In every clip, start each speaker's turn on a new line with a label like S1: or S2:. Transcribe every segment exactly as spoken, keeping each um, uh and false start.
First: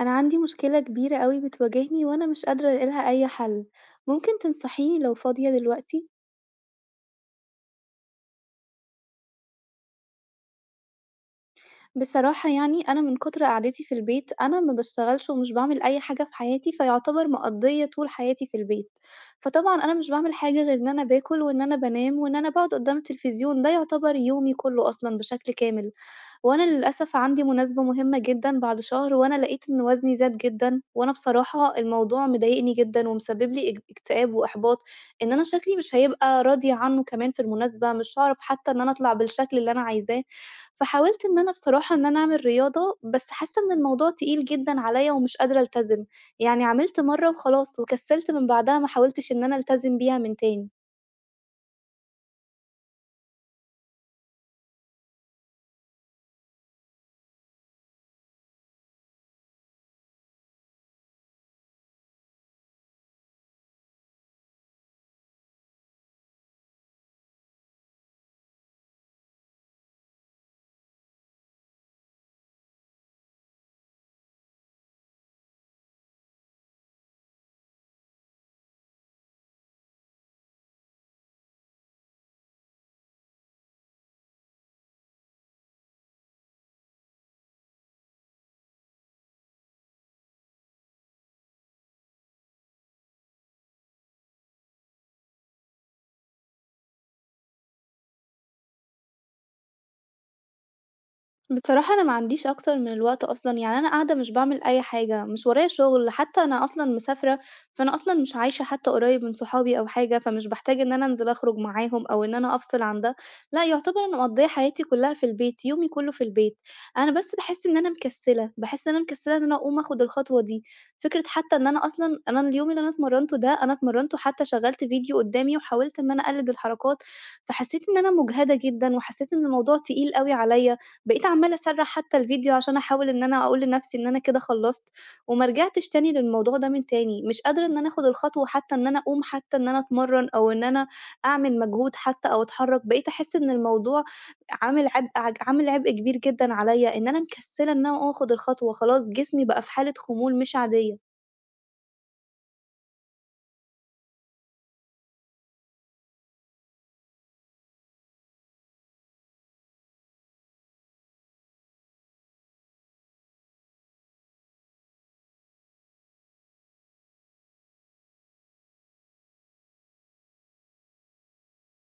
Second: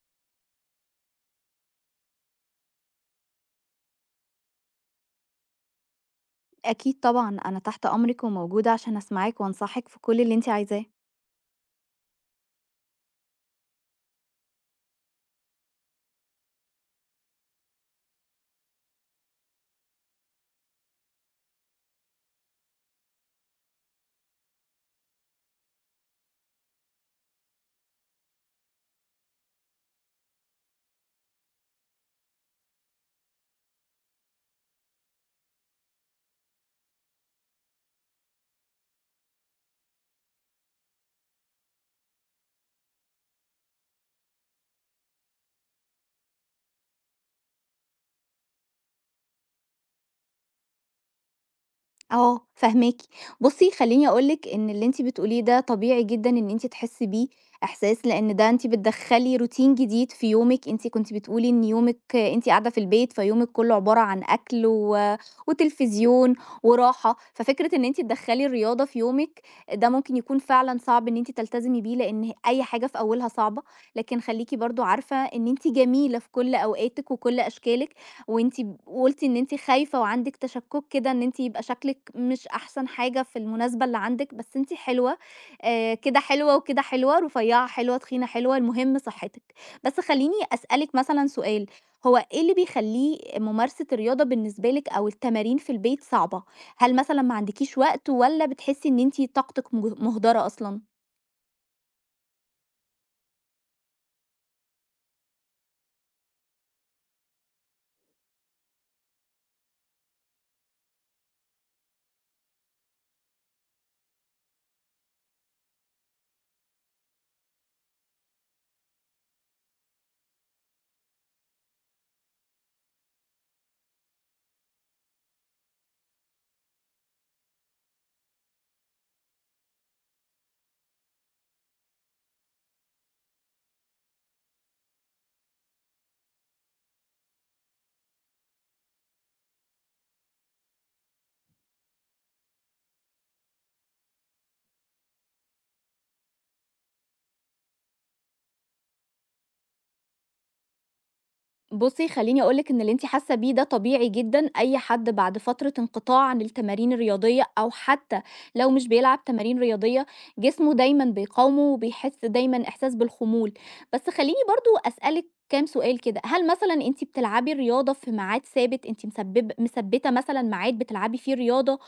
S1: أنا عندي مشكلة كبيرة أوي بتواجهني وأنا مش قادرة ألاقي لها أي حل، ممكن تنصحيني لو فاضية دلوقتي؟
S2: أكيد طبعًا، أنا تحت أمرِك وموجودة عشان أسمعِك وأنصحِك في كل اللي أنتِ عايزاه.
S1: بصراحة يعني أنا من كتر قعدتي في البيت أنا ما باشتغلش ومش باعمل أي حاجة في حياتي، فيعتبر مقضية طول حياتي في البيت، فطبعًا أنا مش باعمل حاجة غير إن أنا باكل وإن أنا بانام وإن أنا باقعد قدام التلفزيون، ده يعتبر يومي كله أصلًا بشكل كامل. وأنا للأسف عندي مناسبة مهمة جدًا بعد شهر، وأنا لقيت إن وزني زاد جدًا، وأنا بصراحة الموضوع مضايقني جدًا ومسبب لي اك اكتئاب وإحباط، إن أنا شكلي مش هيبقى راضية عنه كمان في المناسبة، مش هاعرف حتى إن أنا أطلع بالشكل اللي أنا عايزاه، فحاولت إن أنا بصراحة إن أنا أعمل رياضة، بس حاسة إن الموضوع تقيل جدًا عليَّ ومش قادرة ألتزم، يعني عملت مرة وخلاص وكسلت من بعدها ما حاولتش إن أنا ألتزم بيها من تاني.
S2: آه، فاهماكِ. بُصّي، خلّيني أقول لِك إن اللي أنتِ بتقوليه ده طبيعي جدًا إن أنتِ تحسّي بيه إحساس، لإن ده أنتِ بتدخّلي routine جديد في يومِك، أنتِ كنتِ بتقولي إن يومِك أنتِ قاعدة في البيت، فيومِك كُلّه عبارة عن أكل و وتلفزيون وراحة، ففكرة إن أنتِ تدخّلي الرياضة في يومِك، ده ممكن يكون فعلًا صعب إن أنتِ تلتزمي بيه، لإن أي حاجة في أولها صعبة، لكن خلّيكِ برضه عارفة إن أنتِ جميلة في كل أوقاتِك وكل أشكالِك، وأنتِ ب وقُلتِ إن أنتِ خايفة وعندِك تشكُّك كده إن أنتِ يبقى شكلِك مش أحسن حاجة في المناسبة اللي عندِك، بس أنتِ حلوة، آآ كده حلوة وكده حلوة، رفيّعة حلوة، تخينة حلوة، المهم صحتِك. بس خلّيني أسألِك مثلًا سؤال، هو إيه اللي بيخلّي ممارسة الرياضة بالنسبة لِك أو التمارين في البيت صعبة؟ هل مثلًا ما عندكيش وقت والّا بتحسّي إن أنتِ طاقتِك مج مُهدرة أصلًا؟
S1: بصراحة أنا ما عنديش أكتر من الوقت أصلًا، يعني أنا قاعدة مش باعمل أي حاجة، مش ورايا شغل، حتى أنا أصلًا مسافرة، فأنا أصلًا مش عايشة حتى قريب من صحابي أو حاجة، فمش باحتاج إن أنا أنزل أخرج معاهم أو إن أنا أفصل عن ده، لأ يعتبر أنا مقضية حياتي كلها في البيت، يومي كله في البيت، أنا بس باحس إن أنا مكسلة، باحس إن أنا مكسلة إن أنا أقوم آخد الخطوة دي، فكرة حتى إن أنا أصلًا أنا اليوم اللي أنا اتمرنته ده، أنا اتمرنته حتى شغّلت فيديو قدامي وحاولت إن أنا أقلد الحركات، فحسيت إن أنا مجهدة جدًا، وحسيت إن الموضوع تقيل أوي عليَّ. بقيت عمّالة أسرّح حتى الفيديو عشان أحاول إن أنا أقول لنَفْسي إن أنا كده خلّصت، وما رجعتش تاني للموضوع ده من تاني، مش قادرة إن أنا آخُد الخطوة حتى إن أنا أقوم حتى إن أنا أتمرّن أو إن أنا أعمل مجهود حتى أو أتحرّك، بقيت أحس إن الموضوع عامل عبء عج عامل عبء كبير جدًا عليّا، إن أنا مكسّلة إن أنا آخُد الخطوة، خلاص جسمي بقى في حالة خمول مش عادية.
S2: بُصّي، خلّيني أقول لِك إن اللي أنتِ حاسة بيه ده طبيعي جدًا، أي حد بعد فترة انقطاع عن التمارين الرياضية أو حتى لو مش بيلعب تمارين رياضية، جسمه دايمًا بيقاومه وبيحس دايمًا إحساس بالخمول. بس خلّيني برضه أسألِك كام سؤال كده، هل مثلًا أنتِ بتلعبي الرياضة في ميعاد ثابت، أنتِ مسبب مثبّتة مثلًا ميعاد بتلعبي فيه رياضة،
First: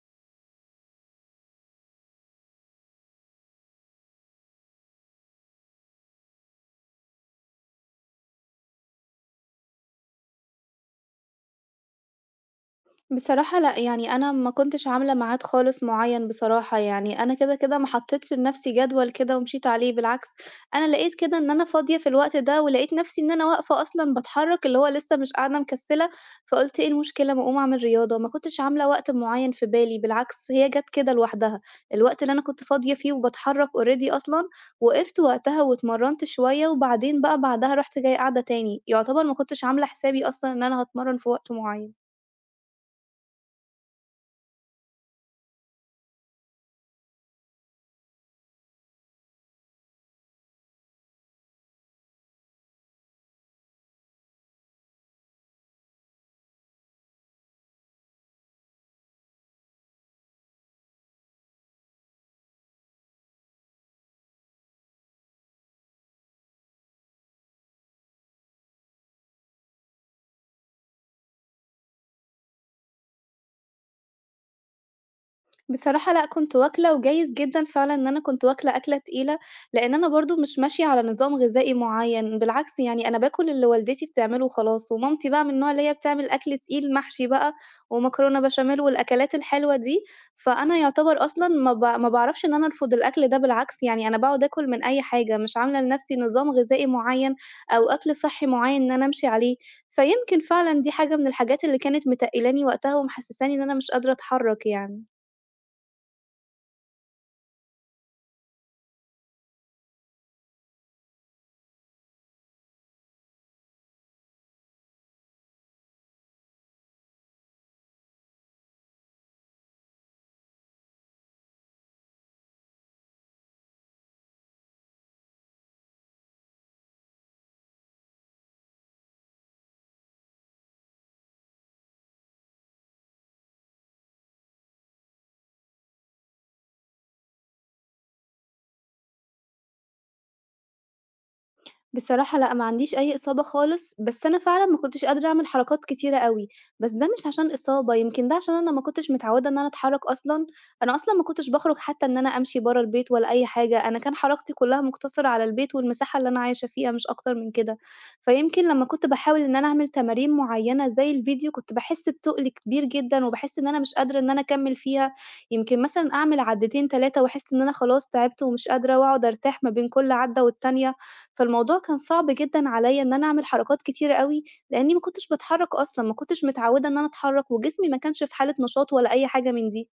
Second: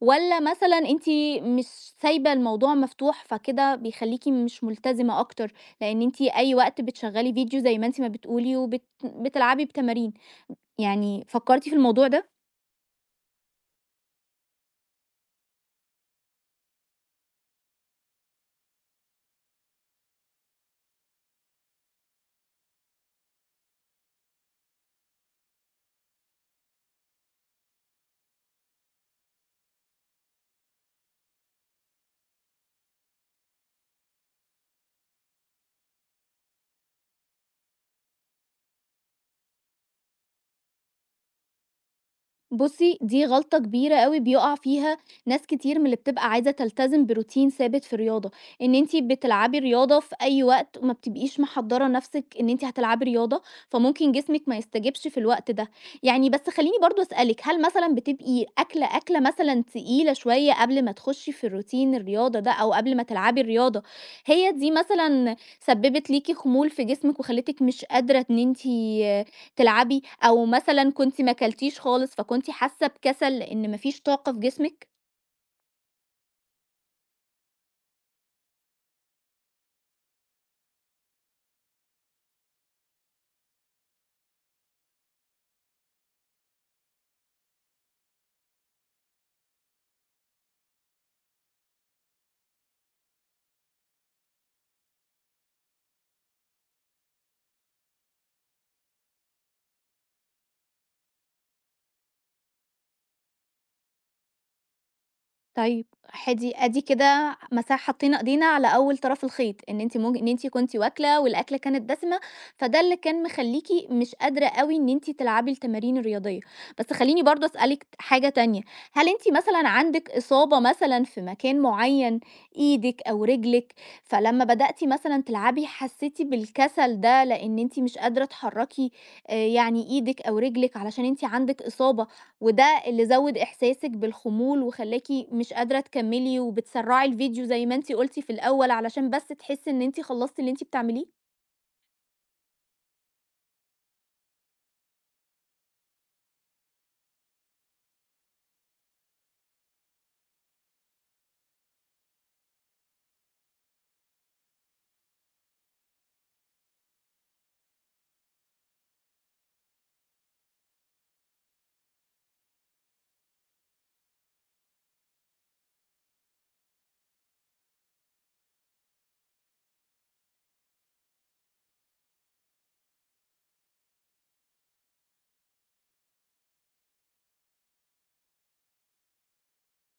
S2: والّا مثلًا أنتِ مش سايبة الموضوع مفتوح فكده بيخلّيكِ مش ملتزمة أكتر؟ لأن أنتِ أي وقت بتشغّلي فيديو زي ما أنتِ ما بتقولي وبت بتلعبي بتمارين، يعني فكّرتِ في الموضوع ده؟
S1: بصراحة لأ، يعني أنا ما كنتش عاملة ميعاد خالص معيّن بصراحة، يعني أنا كده، كده ما حطيتش لنفسي جدول كده ومشيت عليه، بالعكس أنا لقيت كده إن أنا فاضية في الوقت ده، ولقيت نفسي إن أنا واقفة أصلًا باتحرك، اللي هو لسه مش قاعدة مكسلة، فقُلت إيه المشكلة ما أقوم أعمل رياضة، ما كنتش عاملة وقت معيّن في بالي، بالعكس هي جات كده لوحدها، الوقت اللي أنا كنت فاضية فيه وباتحرك already أصلًا، وقفت وقتها واتمرنت شوية، وبعدين بقى بعدها رُحت جاية قاعدة تاني، يعتبر ما كنتش عاملة حسابي أصلًا إن أنا هاتمرن في وقت معيّن.
S2: بُصّي، دي غلطة كبيرة أوي بيُقع فيها ناس كتير من اللي بتبقى عايزة تلتزم بروتين ثابت في الرياضة، إن أنتِ بتلعبي رياضة في أي وقت وما بتبقيش محضّرة نَفْسِك إن أنتِ هتلعبي رياضة، فممكن جسمِك ما يستجبش في الوقت ده. يعني بس خلّيني برضه أسألِك، هل مثلًا بتبقي أكلة أكلة مثلًا تقيلة شوية قبل ما تخُشّي في الروتين الرياضة ده أو قبل ما تلعبي الرياضة، هي دي مثلًا سبِّبت ليكِ خمول في جسمِك وخلّتِك مش قادرة إن أنتِ تلعبي أو مثلًا كنتِ ما كلتيش خالص، فكنتِ حاسة بكسل لإن ما فيش طاقة في جسمِك؟
S1: بصراحة لأ، كنت واكلة وجايز جدًا فعلًا إن أنا كنت واكلة أكلة تقيلة، لإن أنا برضه مش ماشية على نظام غذائي معيّن، بالعكس يعني أنا باكل اللي والدتي بتعمله وخلاص، ومامتي بقى من النوع اللي هي بتعمل أكل تقيل محشي بقى ومكرونة بشاميل والأكلات الحلوة دي، فأنا يعتبر أصلًا ما ب ما باعرفش إن أنا أرفض الأكل ده بالعكس، يعني أنا باقعد آكل من أي حاجة، مش عاملة لنفسي نظام غذائي معيّن أو أكل صحّي معيّن إن أنا أمشي عليه، فيمكن فعلًا دي حاجة من الحاجات اللي كانت متقِّلاني وقتها ومحسّساني إن أنا مش قادرة أتحرّك يعني.
S2: طيب، حدي أدي كده مسا حطينا إيدينا على أول طرف الخيط، إن أنتِ مج إن أنتِ كنتِ واكلة والأكلة كانت دسمة، فده اللي كان مخلّيكِ مش قادرة أوي إن أنتِ تلعبي التمارين الرياضية. بس خلّيني برضه أسألِك ت حاجة تانية، هل أنتِ مثلًا عندِك إصابة مثلًا في مكان معيّن، إيدِك أو رجلِك، فلمّا بدأتِ مثلًا تلعبي حسيتِ بالكسل ده لإن أنتِ مش قادرة تحرّكي آآ يعني إيدِك أو رجلِك علشان أنتِ عندِك إصابة، وده اللي زوّد إحساسِك بالخمول وخلّاكِ مش قادرة تكمّلي وبتسرّعي الفيديو زي ما أنتِ قُلتِ في الأول علشان بس تحسّي إن أنتِ خلّصتِ اللي أنتِ بتعمليه؟
S1: بصراحة لأ، ما عنديش أي إصابة خالص، بس أنا فعلًا ما كنتش قادرة أعمل حركات كتيرة أوي، بس ده مش عشان إصابة، يمكن ده عشان أنا ما كنتش متعودة إن أنا أتحرك أصلًا، أنا أصلًا ما كنتش باخرج حتى إن أنا أمشي برّه البيت ولا أي حاجة، أنا كان حركتي كلها مقتصرة على البيت والمساحة اللي أنا عايشة فيها مش أكتر من كده، فيمكن لمّا كنت باحاول إن أنا أعمل تمارين معيّنة زي الفيديو، كنت باحس بتُقل كبير جدًا، وباحس إن أنا مش قادرة إن أنا أكمّل فيها، يمكن مثلًا أعمل عدّتين تلاتة وأحس إن أنا خلاص تعبت ومش قادرة، وأقعد أرتاح ما بين كل عدّة والتانية. فالموضوع كان صعب جدًا عليّا إن أنا أعمل حركات كتيرة أوي، لإنّي ما كنتش باتحرّك أصلًا، ما كنتش متعوّدة إن أنا أتحرّك، وجسمي ما كانش في حالة نشاط ولا أي حاجة من دي.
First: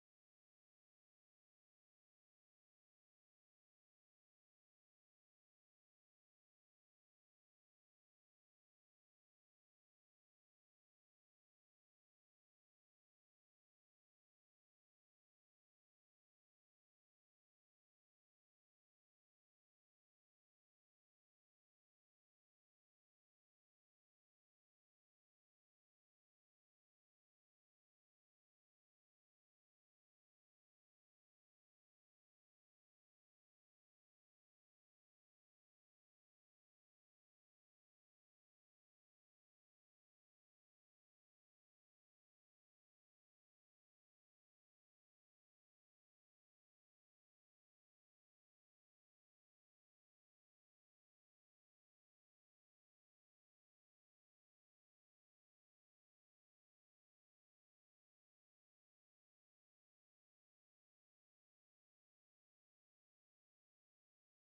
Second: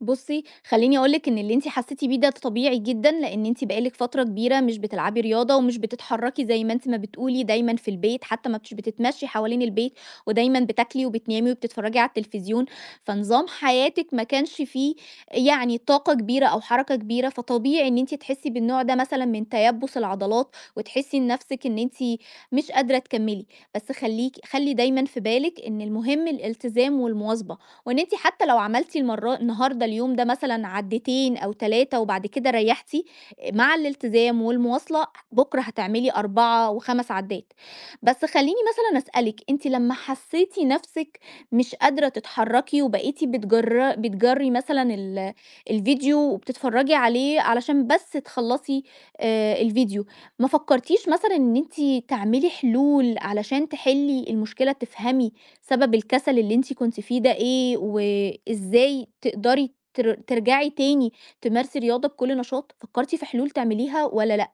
S2: بُصّي، خلّيني أقول لِك إن اللي أنتِ حسّيتِ بيه ده طبيعي جدًا، لإن أنتِ بقى لِك فترة كبيرة مش بتلعبي رياضة ومش بتتحرّكي زي ما أنتِ ما بتقولي، دايمًا في البيت، حتى ما بتش بتتمشّي حوالين البيت، ودايمًا بتاكلي وبتنامي وبتتفرّجي على التلفزيون، فنظام حياتِك ما كانش فيه يعني طاقة كبيرة أو حركة كبيرة، فطبيعي إن أنتِ تحسّي بالنوع ده مثلًا من تيبُّس العضلات وتحسّي لنَفْسِك إن أنتِ مش قادرة تكمّلي، بس خلّيكِ خلّي دايمًا في بالِك إن المهم الالتزام والمواظبة، وإن أنتِ حتى لو عملتِ المرة النهارده اليوم ده مثلًا عدّتين أو ثلاثة وبعد كده ريّحتِ، مع الالتزام والمواصلة بُكرة هتعملي أربعة و5 عدّات. بس خلّيني مثلًا أسألِك، أنتِ لمّا حسّيتِ نَفْسِك مش قادرة تتحرّكي وبقيتِ بتجر بتجرّي مثلًا ال الفيديو وبتتفرّجي عليه علشان بس تخلّصي آآ الفيديو، ما فكّرتيش مثلًا إن أنتِ تعملي حلول علشان تحلّي المشكلة، تفهمي سبب الكسل اللي أنتِ كنتِ فيه ده إيه، وإزاي تقدري تر ترجعي تاني تمارسي رياضة بكل نشاط؟ فكرتِ في حلول تعمليها والّا لأ؟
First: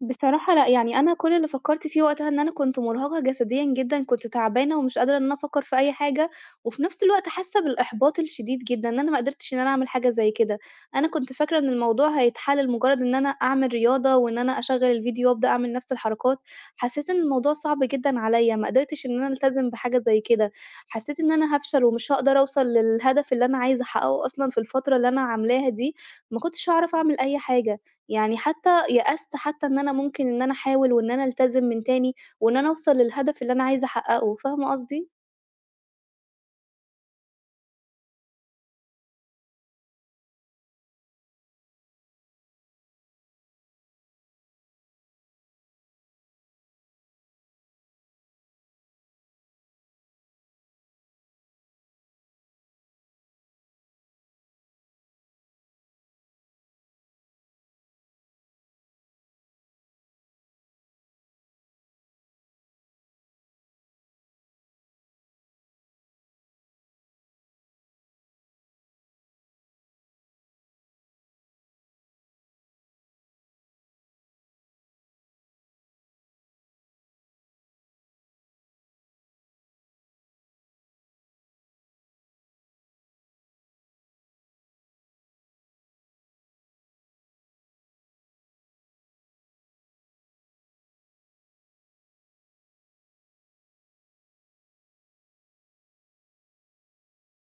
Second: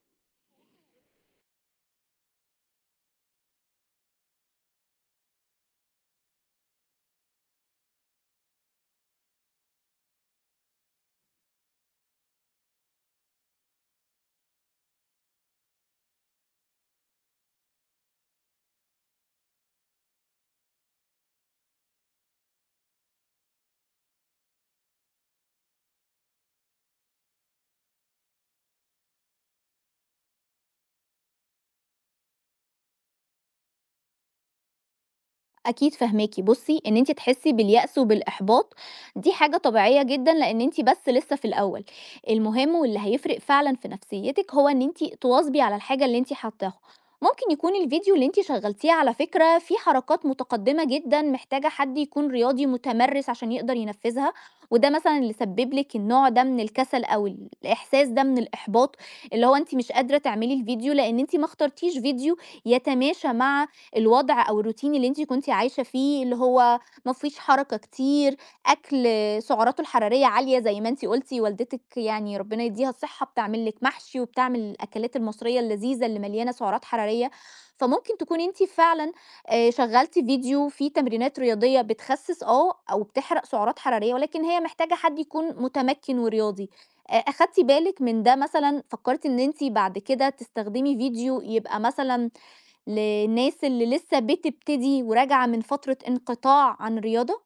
S1: بصراحة لأ، يعني أنا كل اللي فكّرت فيه وقتها إن أنا كنت مرهقة جسديًا جدًا، كنت تعبانة ومش قادرة إن أنا أفكّر في أي حاجة، وفي نفس الوقت حاسة بالإحباط الشديد جدًا، إن أنا ما قدرتش إن أنا أعمل حاجة زي كده. أنا كنت فاكرة إن الموضوع هيتحل لمجرد إن أنا أعمل رياضة، وإن أنا أشغّل الفيديو وأبدأ أعمل نفس الحركات، حسيت إن الموضوع صعب جدًا عليَّ، ما قدرتش إن أنا ألتزم بحاجة زي كده، حسيت إن أنا هافشل ومش هاقدر أوصل للهدف اللي أنا عايزة أحققه أصلًا في الفترة اللي أنا عاملاها دي، ما كنتش هاعرف أعمل أي حاجة. يعني حتى يأست حتى إن أنا ممكن إن أنا أحاول وإن أنا ألتزم من تاني، وإن أنا أوصل للهدف اللي أنا عايزة أحققه، فاهمة قصدي؟
S2: أكيد فاهماكِ، بُصّي إن أنتِ تحسّي باليأس وبالإحباط دي حاجة طبيعية جدًا، لإن أنتِ بس لسه في الأول، المهم واللي هيفرق فعلًا في نفسيتِك هو إن أنتِ تواظبي على الحاجة اللي أنتِ حاطاها، ممكن يكون الفيديو اللي أنتِ شغّلتيه على فكرة فيه حركات متقدمة جدًا محتاجة حد يكون رياضي متمرّس عشان يقدر ينفّذها، وده مثلًا اللي سبّب لِك النوع ده من الكسل أو الإحساس ده من الإحباط، اللي هو أنتِ مش قادرة تعملي الفيديو لإن أنتِ ما اخترتيش فيديو يتماشى مع الوضع أو الروتين اللي أنتِ كنتِ عايشة فيه، اللي هو ما فيش حركة كتير، أكل سعراته الحرارية عالية زي ما أنتِ قُلتِ والدتِك يعني ربنا يديها الصحة بتعمل لِك محشي وبتعمل الأكلات المصرية اللذيذة اللي مليانة سعرات حرارية، فممكن تكوني أنتِ فعلًا آآ شغّلتِ فيديو فيه تمرينات رياضية بتخسِّس، آه، أو بتحرق سعرات حرارية، ولكن هي محتاجة حد يكون متمكِّن ورياضي. آآ أخدتِ بالِك من ده مثلًا، فكّرتِ إن أنتِ بعد كده تستخدمي فيديو يبقى مثلًا للناس اللي لسه بتبتدي وراجعة من فترة انقطاع عن الرياضة؟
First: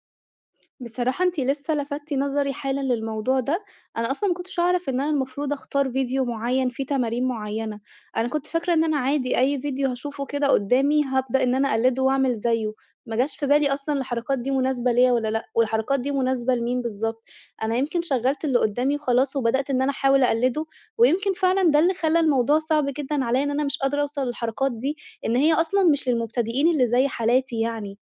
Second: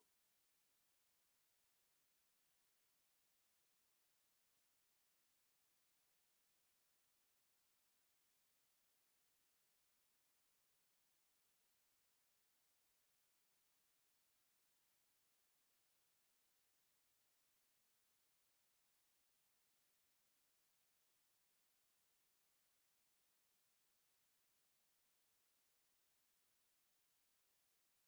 S1: بصراحة أنتِ لسه لفتتِ نظري حالًا للموضوع ده، أنا أصلًا ما كنتش أعرف إن أنا المفروض أختار فيديو معيّن فيه تمارين معيّنة، أنا كنت فاكرة إن أنا عادي أي فيديو هاشوفه كده قدّامي هابدأ إن أنا أقلده وأعمل زيه، ما جاش في بالي أصلًا الحركات دي مناسبة ليّا والّا لأ، والحركات دي مناسبة لمين بالضبط، أنا يمكن شغّلت اللي قدّامي وخلاص وبدأت إن أنا أحاول أقلده، ويمكن فعلًا ده اللي خلّى الموضوع صعب جدًا عليّا إن أنا مش قادرة أوصل للحركات دي، إن هي أصلًا مش للمبتدئين اللي زي حالاتي يعني.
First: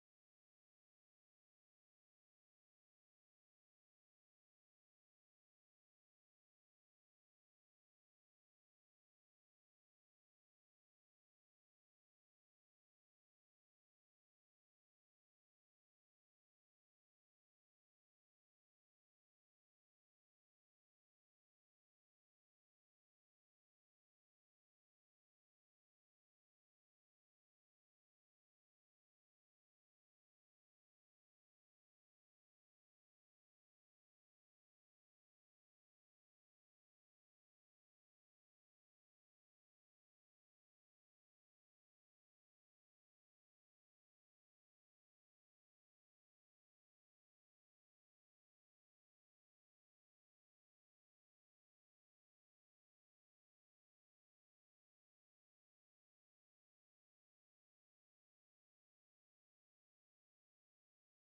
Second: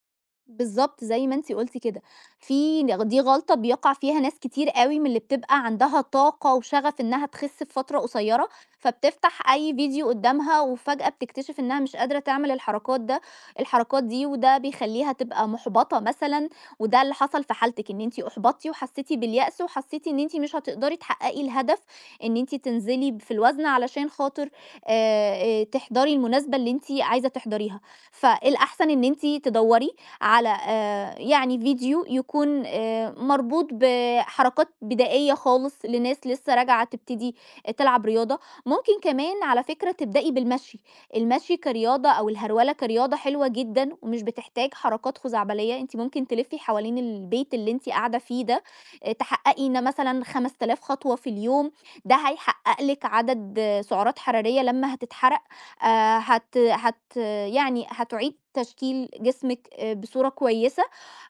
S2: بالضبط، زي ما أنتِ قُلتِ كده، في ن دي غلطة بيقع فيها ناس كتير أوي من اللي بتبقى عندها طاقة وشغف إنها تخس في فترة قصيرة، فبتفتح أي فيديو قدامها وفجأة بتكتشف إنها مش قادرة تعمل الحركات ده الحركات دي، وده بيخلّيها تبقى مُحبطة مثلًا، وده اللي حصل في حالتِك، إن أنتِ أُحبطتِ وحسيتِ باليأس وحسيتِ إن أنتِ مش هتقدري تحققي الهدف إن أنتِ تنزلي ب في الوزن علشان خاطر آآ، آآ، تحضري المناسبة اللي أنتِ عايزة تحضريها، فالأحسن إن أنتِ تدوّري على، آه، يعني فيديو يكون، آه، مربوط بحركات بدائية خالص لناس لسه راجعة تبتدي تلعب رياضة، ممكن كمان على فكرة تبدأي بالمشي. المشي كرياضة أو الهرولة كرياضة حلوة جدا ومش بتحتاج حركات خزعبلية، انت ممكن تلفي حوالين البيت اللي انت قاعدة فيه ده، آه، تحققي ان مثلا خمسة آلاف خطوة في اليوم، ده هيحقق لك عدد، آه، سعرات حرارية لما هتتحرق، آه، هت هت يعني هتعيد تشكيل جسمِك آآ بصورة كويسة،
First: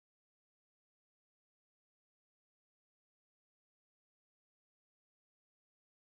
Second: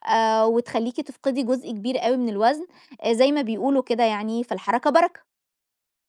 S2: آآ وتخلّيكِ تفقدي جزء كبير أوي من الوزن، آآ زي ما بيقولوا كده يعني، فالحركة بركة.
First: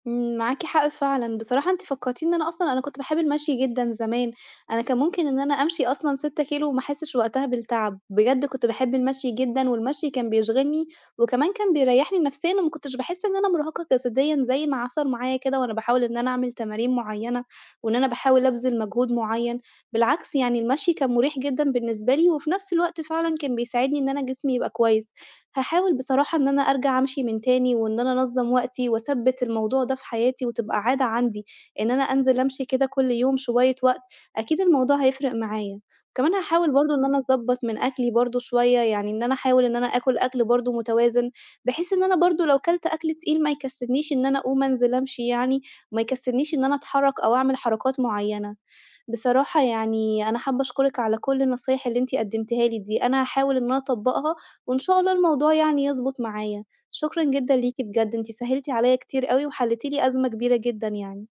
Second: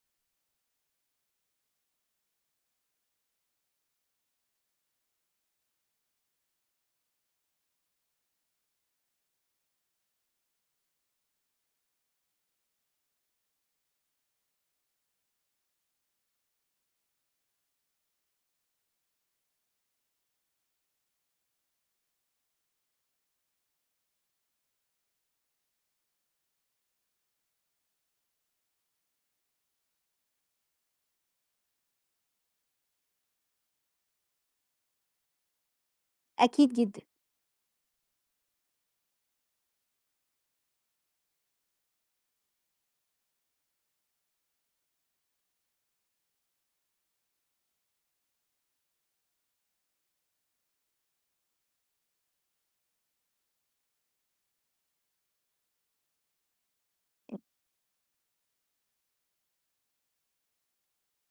S1: إمم، معاكِ حق فعلًا، بصراحة أنتِ فكّرتيني إن أنا أصلًا أنا كنت باحب المشي جدًا زمان، أنا كان ممكن إن أنا أمشي أصلًا ستة كيلو وما أحسّش وقتها بالتعب، بجد كنت باحب المشي جدًا، والمشي كان بيشغلني، وكمان كان بيريّحني نفسيًا وما كنتش باحس إن أنا مرهقة جسديًا زي ما حصل معايا كده وأنا باحاول إن أنا أعمل تمارين معيّنة، وإن أنا باحاول أبذل مجهود معيّن، بالعكس يعني المشي كان مُريح جدًا بالنسبة لي، وفي نفس الوقت فعلًا كان بيساعدني إن أنا جسمي يبقى كويس. هاحاول بصراحة إن أنا أرجع أمشي من تاني، وإن أنا أنظّم وقتي وأثبِّت الموضوع ده في حياتي وتبقى عادة عندي، إن أنا أنزل أمشي كده كل يوم شوية وقت، أكيد الموضوع هيفرق معايا. كمان هاحاول
S2: أكيد
S1: برضه
S2: جدًا.
S1: إن أنا أضبّط من أكلي برضه شوية، يعني إن أنا أحاول إن أنا آكل أكل برضه متوازن، بحيث إن أنا برضه لو كلت أكل تقيل ما يكسّلنيش إن أنا أقوم أنزل أمشي يعني، وما يكسّلنيش إن أنا أتحرّك أو أعمل حركات معيّنة. بصراحة يعني أنا حابة أشكرِك على كل النصايح اللي أنتِ قدّمتيها لي دي، أنا هاحاول إن أنا أطبّقها وإن شاء الله الموضوع يعني يضبط معايا. شكرًا جدًا ليكِ بجد، أنتِ سهّلتِ عليّا كتير أوي وحلّيتِ لي أزمة كبيرة جدًا يعني.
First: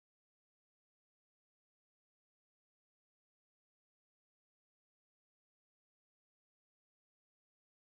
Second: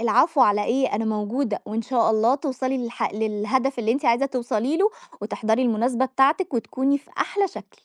S2: العفو على إيه، أنا موجودة، وإن شاء الله توصلي للح للهدف اللي أنتِ عايزة توصلي له، وتحضري المناسبة بتاعتِك وتكوني في أحلى شكل.